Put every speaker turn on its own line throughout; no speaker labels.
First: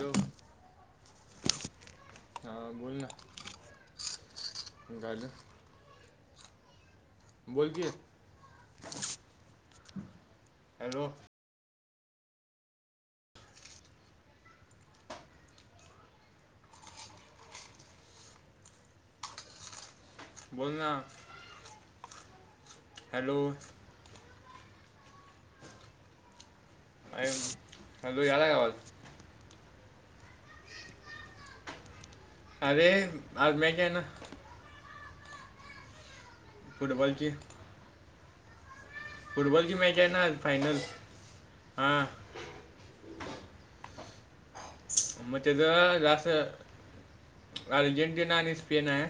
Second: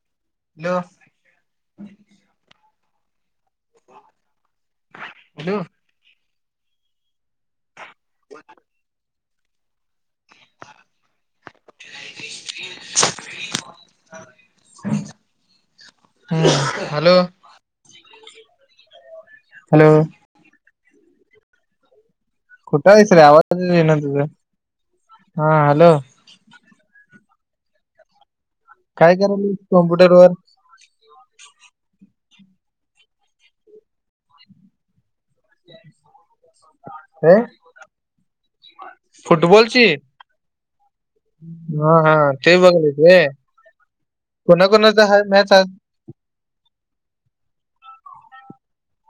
हो
हॅलो
हा बोल ना झालं.
हो.
बोल की हॅलो.
[unintelligible] ह हॅलो. हॅलो,
बोल ना.
कुठे आहेस रे
हॅलो
आवाज ये ना तुझं हा हॅलो.
हॅलो याला कावाल.
काय करायल कॉम्प्युटर वर.
अरे आज म का ना. फुटबॉलची. फुटबॉलची
फुटबलची.
मॅच आहे फायनल.
हा
हां
हा ते बघलेचय कोणाकणा.
मग त्याच जा अर्जेंटिना आणि स्पेन आहे.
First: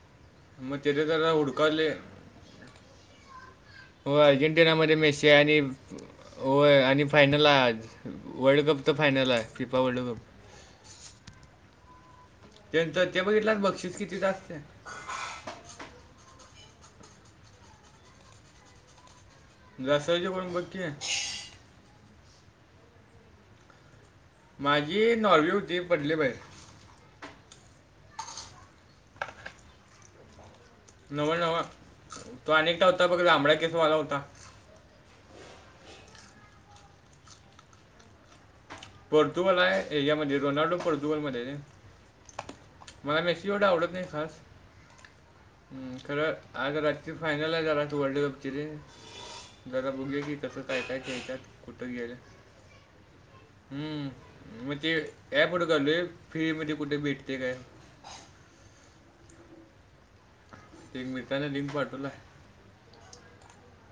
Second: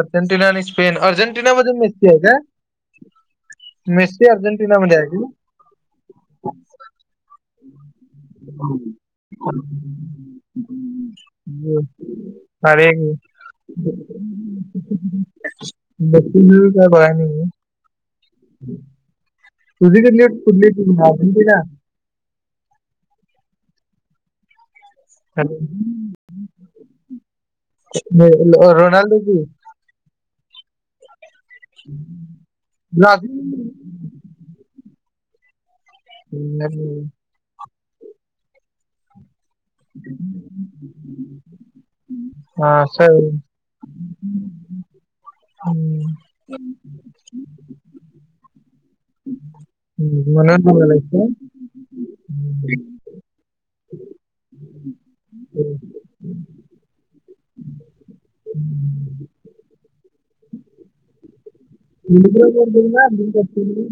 अर्जेंटिना आणि
मग
स्पेन
त्याचं जरा
अर्जेंटिना मधून
हुडकावले
मेस्ती आहे का.
हो
मेस्सी अर्जेंटिना
अर्जेंटिनामध्ये
मध्ये
मेशी आहे आणि हो आणि फायनल. वर्ल्ड कप तर फायनल आहे फिफा वर्ल्ड कप.
हम्म ह्.
ते चचे बघितला बक्षीस किती जा असते.
बक् काय कय नि. तुझी
जसं जे
क
कोण बघ
कुठली
की
त का.
माझी नॉवी उद पडली परे.
रोनाल्डो की.
नवं नवं तो अनेकटा होता बघ जांभडा केसवाला होता.
ह्.
पोर्तुगल यामध्ये रोनाल्डो पोर्तुगलमध्ये.
हा असं
मला मेसी ढ आवडत नाही खास्
आहे.
खरं. आज रात्री फानल आहे झाला तू वर्ल्ड कपची र. जरा बघले की कसं
म्हणून
काय काय
बघायलायस
ख्यायच्यात कुठं गेलं. ह मग ते याप घालो आहे फि्री म ते कुठे भेटते काय. एक मितताने लिंक पाड.
त ब ना दी कर.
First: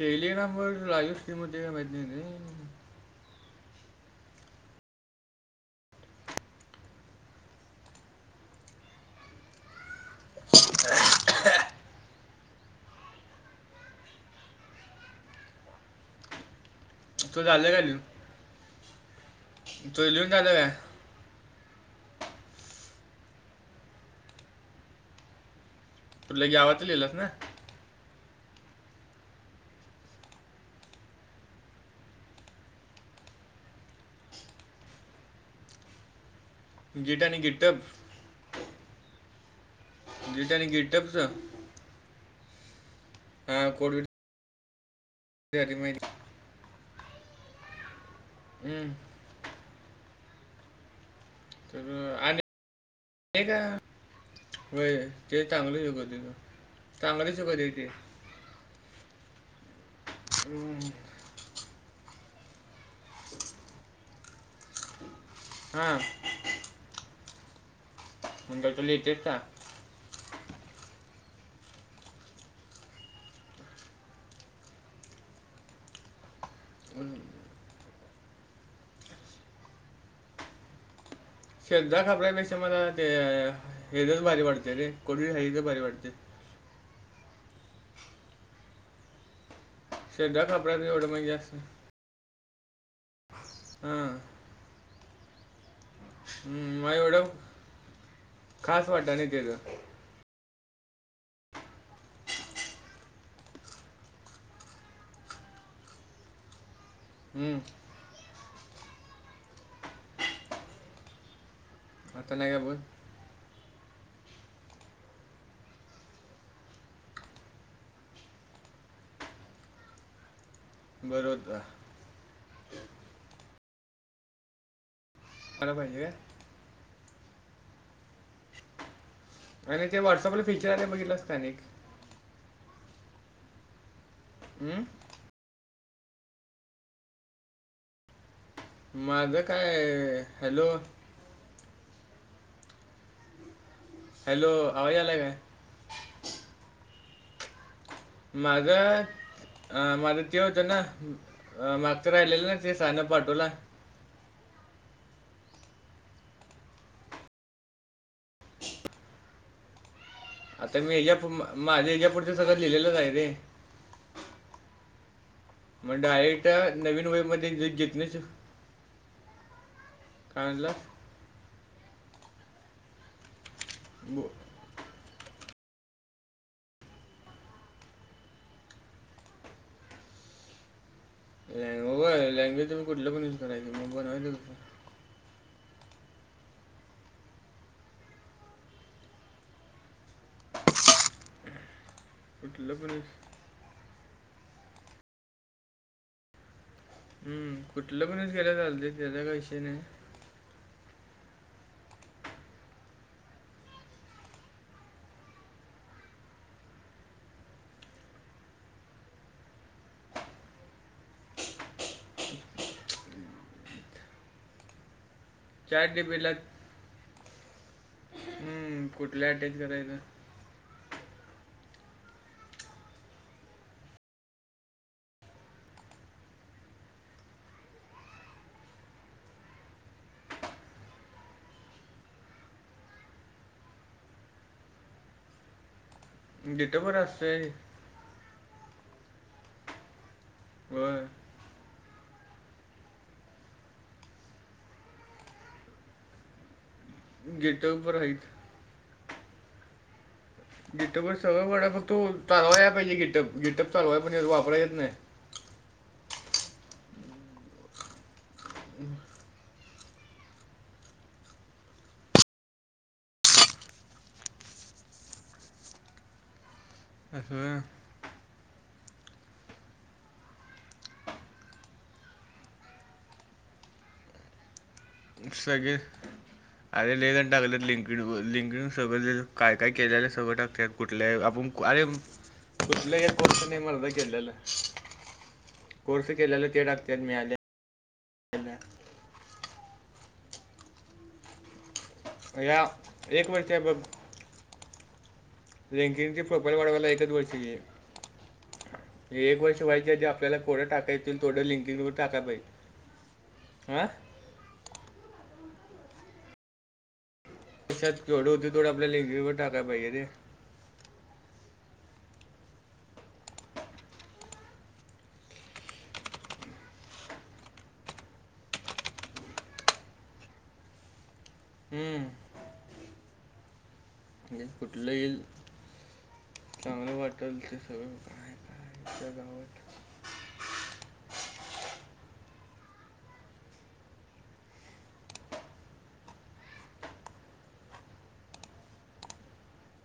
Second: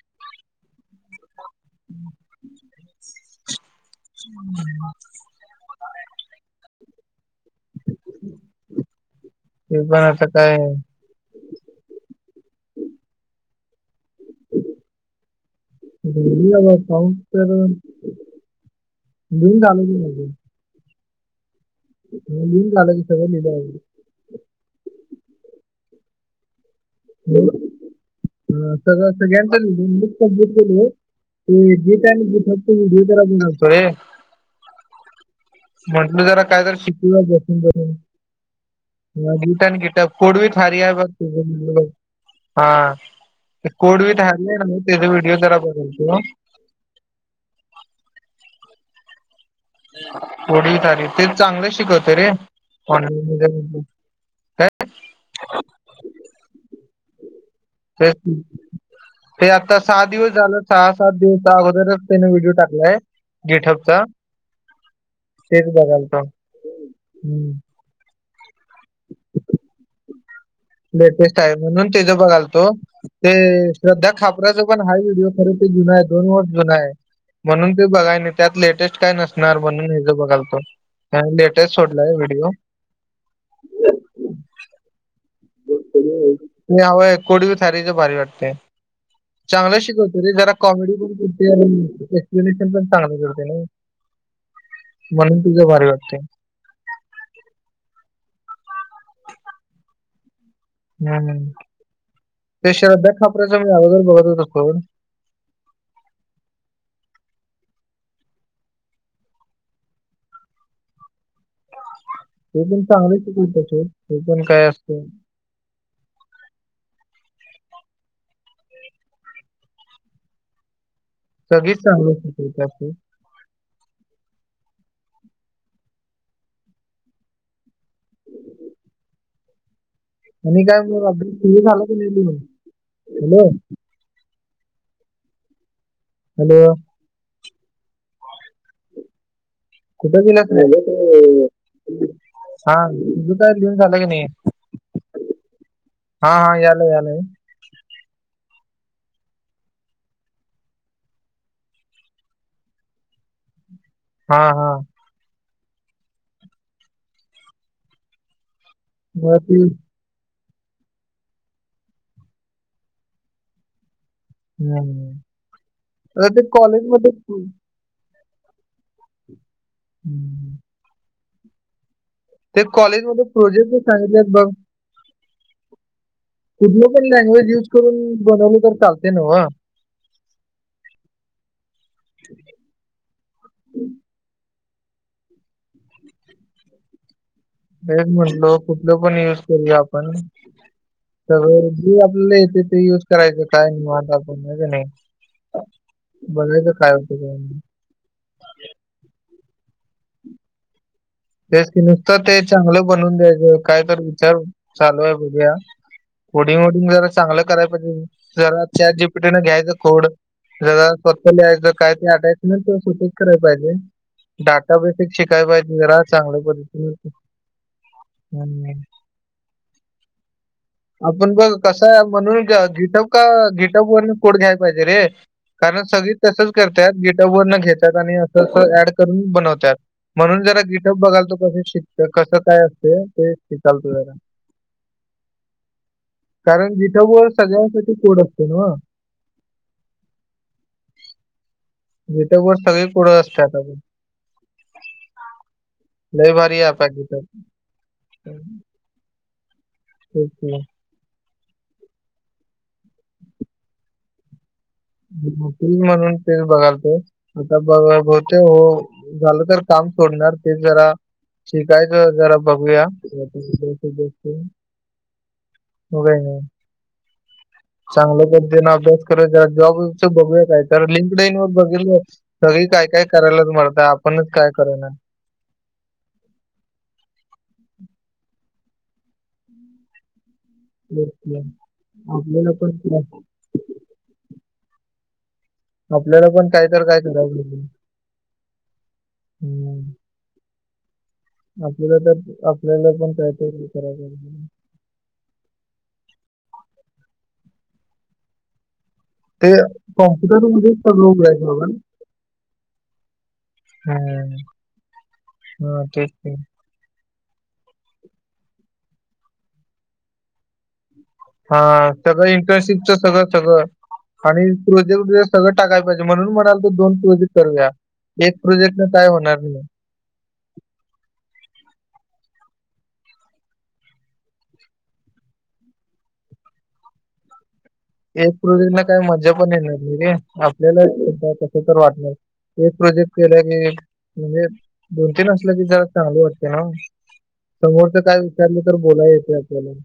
ली नंबर लाईव्ह स्ट्रीममध्ये का माहिती नाही.
ह ते पण असं काय. घ आ पाऊस
तो झालं का लिहून
द आलजी ला.
हल आहे.
हन काल क सग.
तरू लगे आवा तर ललस ना.
ह तर स. ते जीता जी बतरे. म्हंटल जरा कायत शिकू.
गिट आणि गिटअप
ह गीट आणि गीट पोडवी
गिट आणि
ठारी आहे बघ
गिटअपचं
तुझ. हा
हा
ते
कोडविट
कोड बी ठरलेय ना म त्याचा व्हिडिओ जरा
झाली
बघल
माहिती
तो.
हं.
पुढवी तारीख ते चांगलं शिकवत
तर
रे ऑनलाईन म.
होय ते चांगलं शिकवते त चांगलं शिकवते ते.
तेच ते आता सहा दिवस झालं
हम्म.
सहा सात दिवस अगोदरच त्याने व्हिडिओ टाकलाय गिटपचा.
[inaudible]
शेच
हा
बघालता हम्म.
मणग तो ल येतेच.
लेटेस्ट आहे म्हणून तेचा बघाल तो. ते श्रद्धा खापराचा पण हा व्हिडिओ खरे ते जुना आहे दोन वर्ष जुना आहे.
हम्म.
म्हणून ते बघाय नाही त्यात लेटेस्ट काय नसणार म्हणून हे ज बघाल तो. ह लेटेस्ट
श्रद्धा
सोडलाय व्हिडिओ.
खापरापेक्षा मला ते हे तरच भारी वाटते रे कोणी ह तर भारी वाटते.
हव कोडवी थारीच भारी वाटते चांगलं शिक. त रे
श्रद्धा
जरा
खापराचं
कॉमेडी
एवढं म्हणजे
पणते.
जास्त
रिलेशन पण चांगलं करते ना
हां
म्हणून तुझ भारी वाटते.
हम् म एवढं खास वाटा नाही त्याचं.
हम् ते श्रद्धा खापरा्याच मी अगोदर बघत होत कोण?
हम्म. आता नाही का
ते
बोल
पण चांगले चिकल तस ते पण काय असत.
बरं होतं
सगळीच चांगली शल अस.
अला बहिे आणि ते व्हॉट्सअ.
आणि काय रात्री झालं.
हमं.
हॅलो.
माझं काय
कुठं गेलास रे
हॅलो.
हा जु का लिहन झालं की नाही.
आवाय याले का आहे.
हा हा याल यालय.
माझं. अ माझ ते होतं ना माग तर राहिलेलं ना ते सनं पाटोला.
हा हा. बाती.
आता मी हच्या माझ्या हच्या पुुढचं सगळं लिहिलेलंच आहे रे.
हम्म.
मग
आता
डायरेक्ट
ते
नवीन
कॉलेजमध्ये
वे मध्ये जेतणेच.
हम्म.
पाला.
ते कॉलेजमध्येध्ये प्रोजेक्ट सांगितले आहेत बघ? कुठली पण लँग्वेज युज करून बनवलं तर चालते ना.
लँगो लँगवे मी कुठलं पण युज करायचे म बनवायं.
हे म्हंटलो कुठलं पण युज करूया आपण सग. आपल्याला येते
कुठलं
ते
पण
युज करायचं. ता ब नाही बघच खाय.
हम्म कुठलं पणच गेला चालते त्याला कश नाही.
जस नुसतं ते चांगलं बनवून द्यायचं काय तर विचार चालू आहे बघूया. कोडिंग वडिंग जरा चांगलं कराय पाहिजे जरा चार जी पीटीने घ्यायचं खोड. जरा स्वतः लिहायचं काय ते आायचं ना सुूटिंग कराय पाहिजे डाटा बेस. शिकाय पाहिजे
चार
जरा
डीबीला
चांगल्या पद्धती हम्.
कुठल्या अटॅच करायचं.
आपण बघ कसा म्हणून गीटप का गिटप वरून कोड घ्यायला पाहिजे रे. कारण सगळी तसच करतात गिटावर न घेतात आणि असं अस ऍड करून बनवतात. म्हणून जरा गिटप बघाल तो कस शिकत कसं काय असत ते शिकाल तू जरा. कारण
डिटोबर
जिथब
असतोय
सगळ्यांसाठी कोड असते ना.
होय.
जटबर सगळी कुढं असते आताण. नाही भारीया पाकी.
गेटपर आहेतहीत.
हम् हम.
गिटपवर सगळं वडा फक्तो चालवा आहे पाहिजे गिटप गिटप चालू आहे पणे वापराय येत नाही.
तेच म्हणून तेच बघालतो आता बघ बहुतेक हो. झालं तर काम सोडणार ते जरा. शिकायचं जरा बघूया. उ का नाही.
असं.
चांगलं पजें अभ्यास करायचा जॉब बघय तर लिंकड लाईन वर बघितलं. सगळी काय काय करायल्यात मर्दा आपणच काय करना
सगळी अरे लई जण टाकल्यात लिंक लिंकडगं काय काय केलेलं सगळं टाकत्यात.
तेच
कुठले
की.
आपण अरे
आपल्याला पण
कुठले एक कोर्स नाही मर्दा केलेलं कोर्स
आपल्याला पण
केल्याल ते
काय तर
टाकत्यात
काय करावं लागेल.
मिळाल्यालं
हं. आपल्याला तर
या
आपल्याला पण
एक वर्ष आहे
काहीतरी कराय पाहिजे.
रँकिंगचे प्रोफाईल वाढवायला एकच वर्षी हे एक
ते
वर्ष व्हायच्या आधी आपल्याला थोडं
कॉम्प्युटरमध्येच
टाकाय
सगळं
येतील थोडं लिंकिंग वर टाकाय पाहिजे. हां
हम् हा तेच ते
वर्षात केवढं होतय तेवढं आपल्या लिंकिंगवर टाकाय पाहिजे ते
हा सगळं इंटर्नशिपच सगळं सगळं आणि प्रोजेक्ट बीजेक्ट सगळं टाकाय पाहिजे म्हणून म्हणालतो दोन प्रोजेक्ट करूया. एक प्रोजेक्टन काय होणार नाही.
हम् म्हणजे कुठलं ईल चांगलं वाटलं ते [unintelligible] गावात
म्हणजे आपल्याला कस तर वाटणार एक प्रोजेक्ट केला की म्हणजे दोन तीन असलं की जरा चांगलं वाटतय ना. समोरच काय विचारलं तर बोलाय येतय आपल्याला बी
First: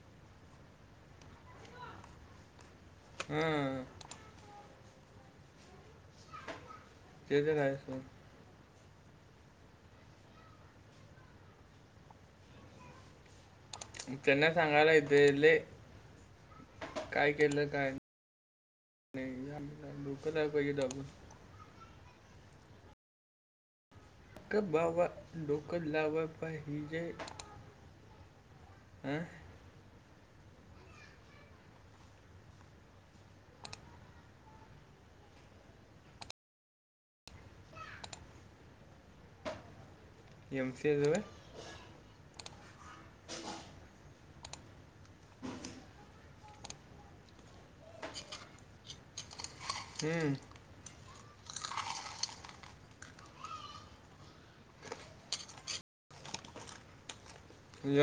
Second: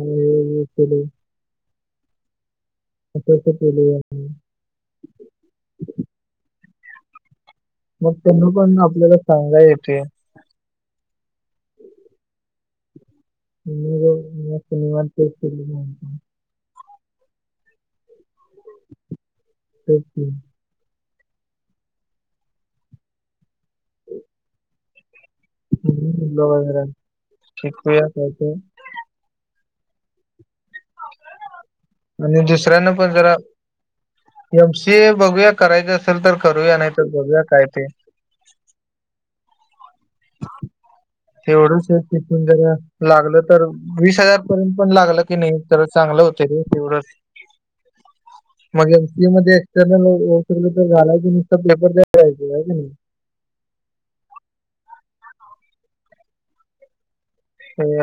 आम्ही हे हे केलंय. असं असं
हां
केलंय.
ते तर आहे.
मग
सोड
त्यांना पण आपल्याला सांगाय येतंय. मग
त्यांना
मस्त
सांगायला
निवांत
येतय
तेच
लई
केलं म्हणून.
काय केलं काय [unintelligible]
तेच की.
डोकं द्यायला पाहिजे दाबून
[unintelligible]
गप बाबा डोकं
म्हणून
लावाय
म्हणलं वगैरे
पाहिजे
शिकूया काय ते
अ
आणि दुसऱ्याना पण जरा एम सी ए बघूया करायचं असेल तर करूया नाही तर बघूया काय ते.
एम. सी. ए. च होय
तेवढंच तिथून जर लागलं तर वीस हजार पर्यंत पण लागलं की नाही तर चांगलं होतंय रे तेवढंच मग एमसीए मध्ये एक्सटर्नल होऊ शकलं तर झालं की नुसता पेपर द्यायला जाण्याचं होय की नाही.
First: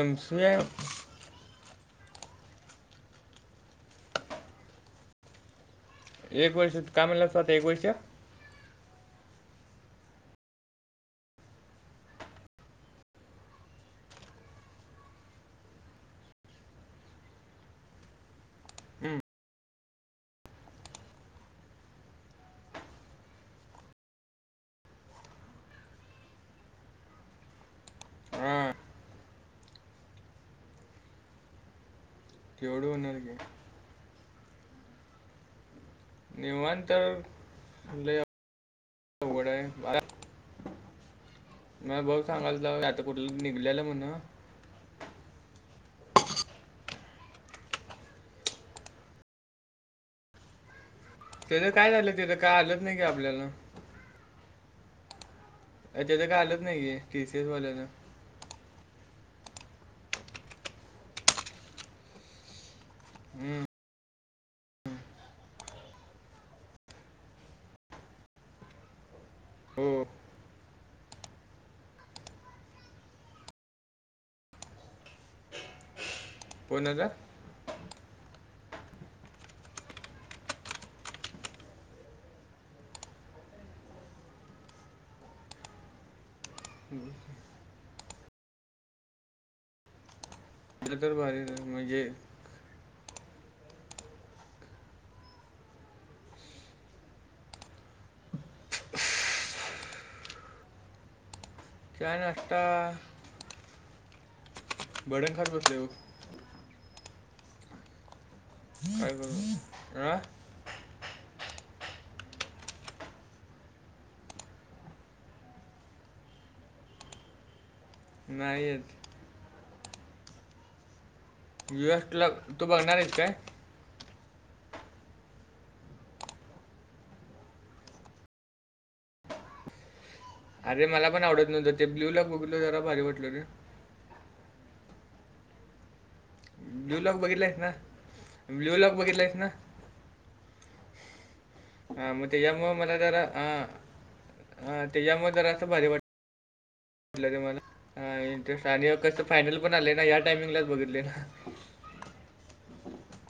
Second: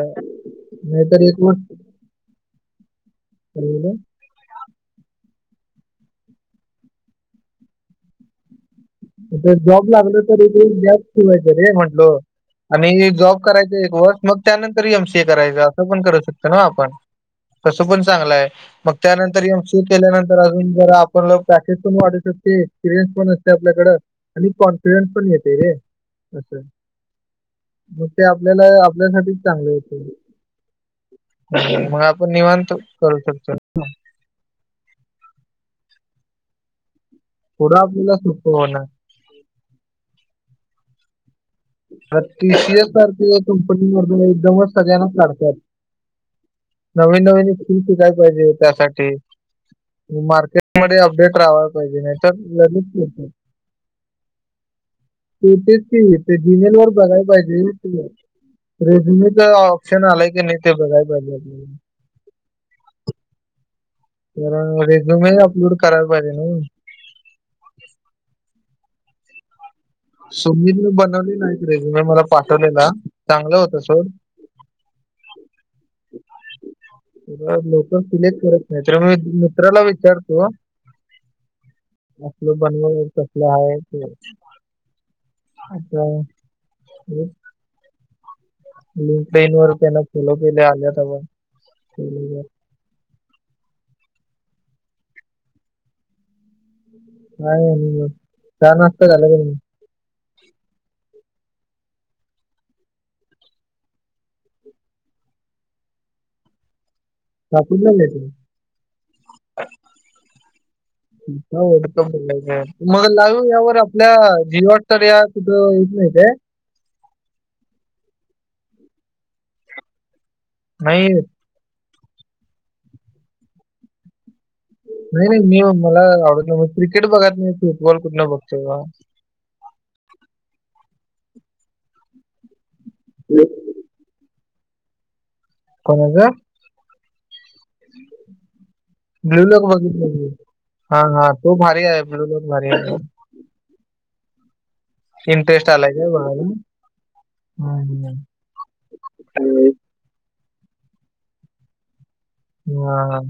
एम सी ए
एक वर्ष
एक वर्ष काय म्हणालास तू आता एक वर्ष
जॉब लागल तरी ते गॅप ठेवायचं रे म्हंटलो आणि जॉब करायच एक वर्ष मग त्यानंतर एमसीए करायच असं पण करू शकतो ना आपण तसं पण चांगलं आहे. मग
हम्म.
त्यानंतर एम. सी. ए. केल्यानंतर अजून जरा आपला पॅकेज पण वाढू शकतंय एक्सपिरियनस पण येत्यात आपल्याकडं आणि कॉन्फिडन्स पण येतंय रे असं मग ते आपल्याला
हां
आपल्यासाठीच चांगलं होतयं मग आपण निवांत
तेवढं
करू
होणार की
शकतोय.
निवांत तर
पुढं आपल्याला
लय
सोपं होणार
अवघड आहे भाऊ सांगायला लावला,
टीसीएस
आता कुठलं
सारखी
निघलेलं
कंपनी मग
म्हणा
एकदमच सगळ्यांनाच काढतात. नवीन नवीन स्कील शिकाय पाहिजे त्यासाठी मार्केटमध्ये डेट रावायला
त्याचं काय
पाहिजे
झालं
नाही तर
त्याचं काय आलंच नाही की
लगेच
आपल्याला
ते तेच
अ, त्याचं
ते
काय आलंच
जीमेल
नाही
वर
की
बघाला
टी सी एसवाल्यानं
पाहिजे. रेझुमीच ऑप्शन आलाय की नाही ते बघाय पाहिज
हम्म.
तरण रेझ्युूम अपलोड करायला पाहिजे ना.
हो
सोमीन बनवली नाहीत [unintelligible] रेजु मी मला पाठवलेला चांगलं होत सोड.
कोन का
ब लोक सिलेक्ट करत नाही तर मी मित्राला विचारतो असल बनवालं कसलं आहे ते? अच्छा [unintelligible] लिंक टेन वर त्यांना फॉलो केल्या
त्याला
आल्यातर
तर भारी आहे. म्हणजे
मग. काय नाही अजून म चाहा, नाष्टा झाला की नाही?
चाहा, नाष्टा वडे खात होते हो.
नागपूरला [unintelligible]
काय ग अह
वडकम मग लाईव यावर आपल्या जीवाट तर या कुठं येत नाहीत आहे.
नाही येत.
नाही.
[unintelligible] तु भरणार आहेस काय?
नाही, नाही मी मला आवडत नाही म क्रिकेट बघत नाही फुटबॉल कुठला बघतोय भावा.
अरे मला पण आवडत नव्हं ते ब्लू ला बोगलो जरा भारी वाटलो रे.
कोणा च?
ब्ल्यू लॉक बघितलास ना, ब्ल्यू लॉक बघितलास ना.
बघितल मी हा, हा, तो भारी आहे. ब्लु भारी आहे.
अ त्याच्यामुळे जरा अस
इंटरेस्ट
भारी
आलाय
वाट
काय बघायला
म्हटलं ते
हम्म.
मला इंटरेस्ट आणि कस फायनल
हम्म.
पण आले ना या टाईमिंगलाच बघितल.
हा..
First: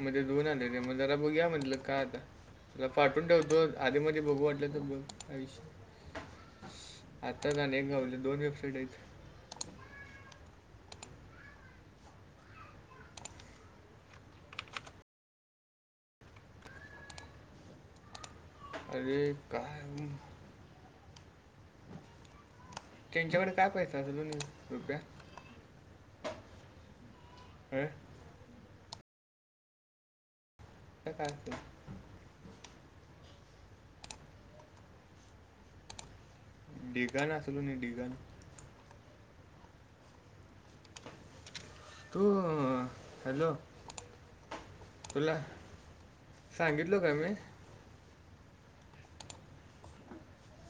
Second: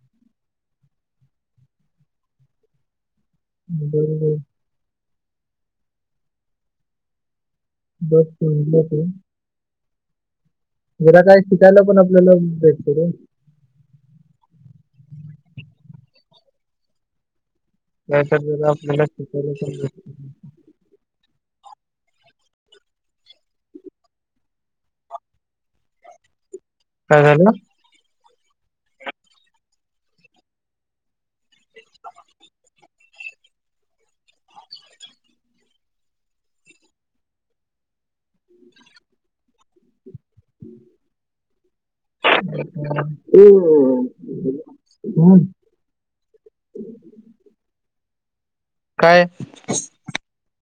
मध्ये दोन आलेले मग जरा बघुया म्हटलं का आता तर फाटून ठेव जो आधीमधी
बरोबर.
बघू वाटलं तर बघ आयुष्य आताच अनेक गावले
बस
दोन वेबसाईट
म्हटलं
आहेत.
तू. जरा काय शिकायला पण आपल्याला भेटतेरे त्याचा जर आपल्याला
अरे
शिक
काय
[unintelligible]
त्यांच्याकडे काय पैसा अस दोन रुपया.
काय झाल.
काय. त्या कारते.
[unintelligible]
डिझाइन असलना डीझाइन. तू
ह
हॅलो
हम्म.
सांगितलो का मी.
काय.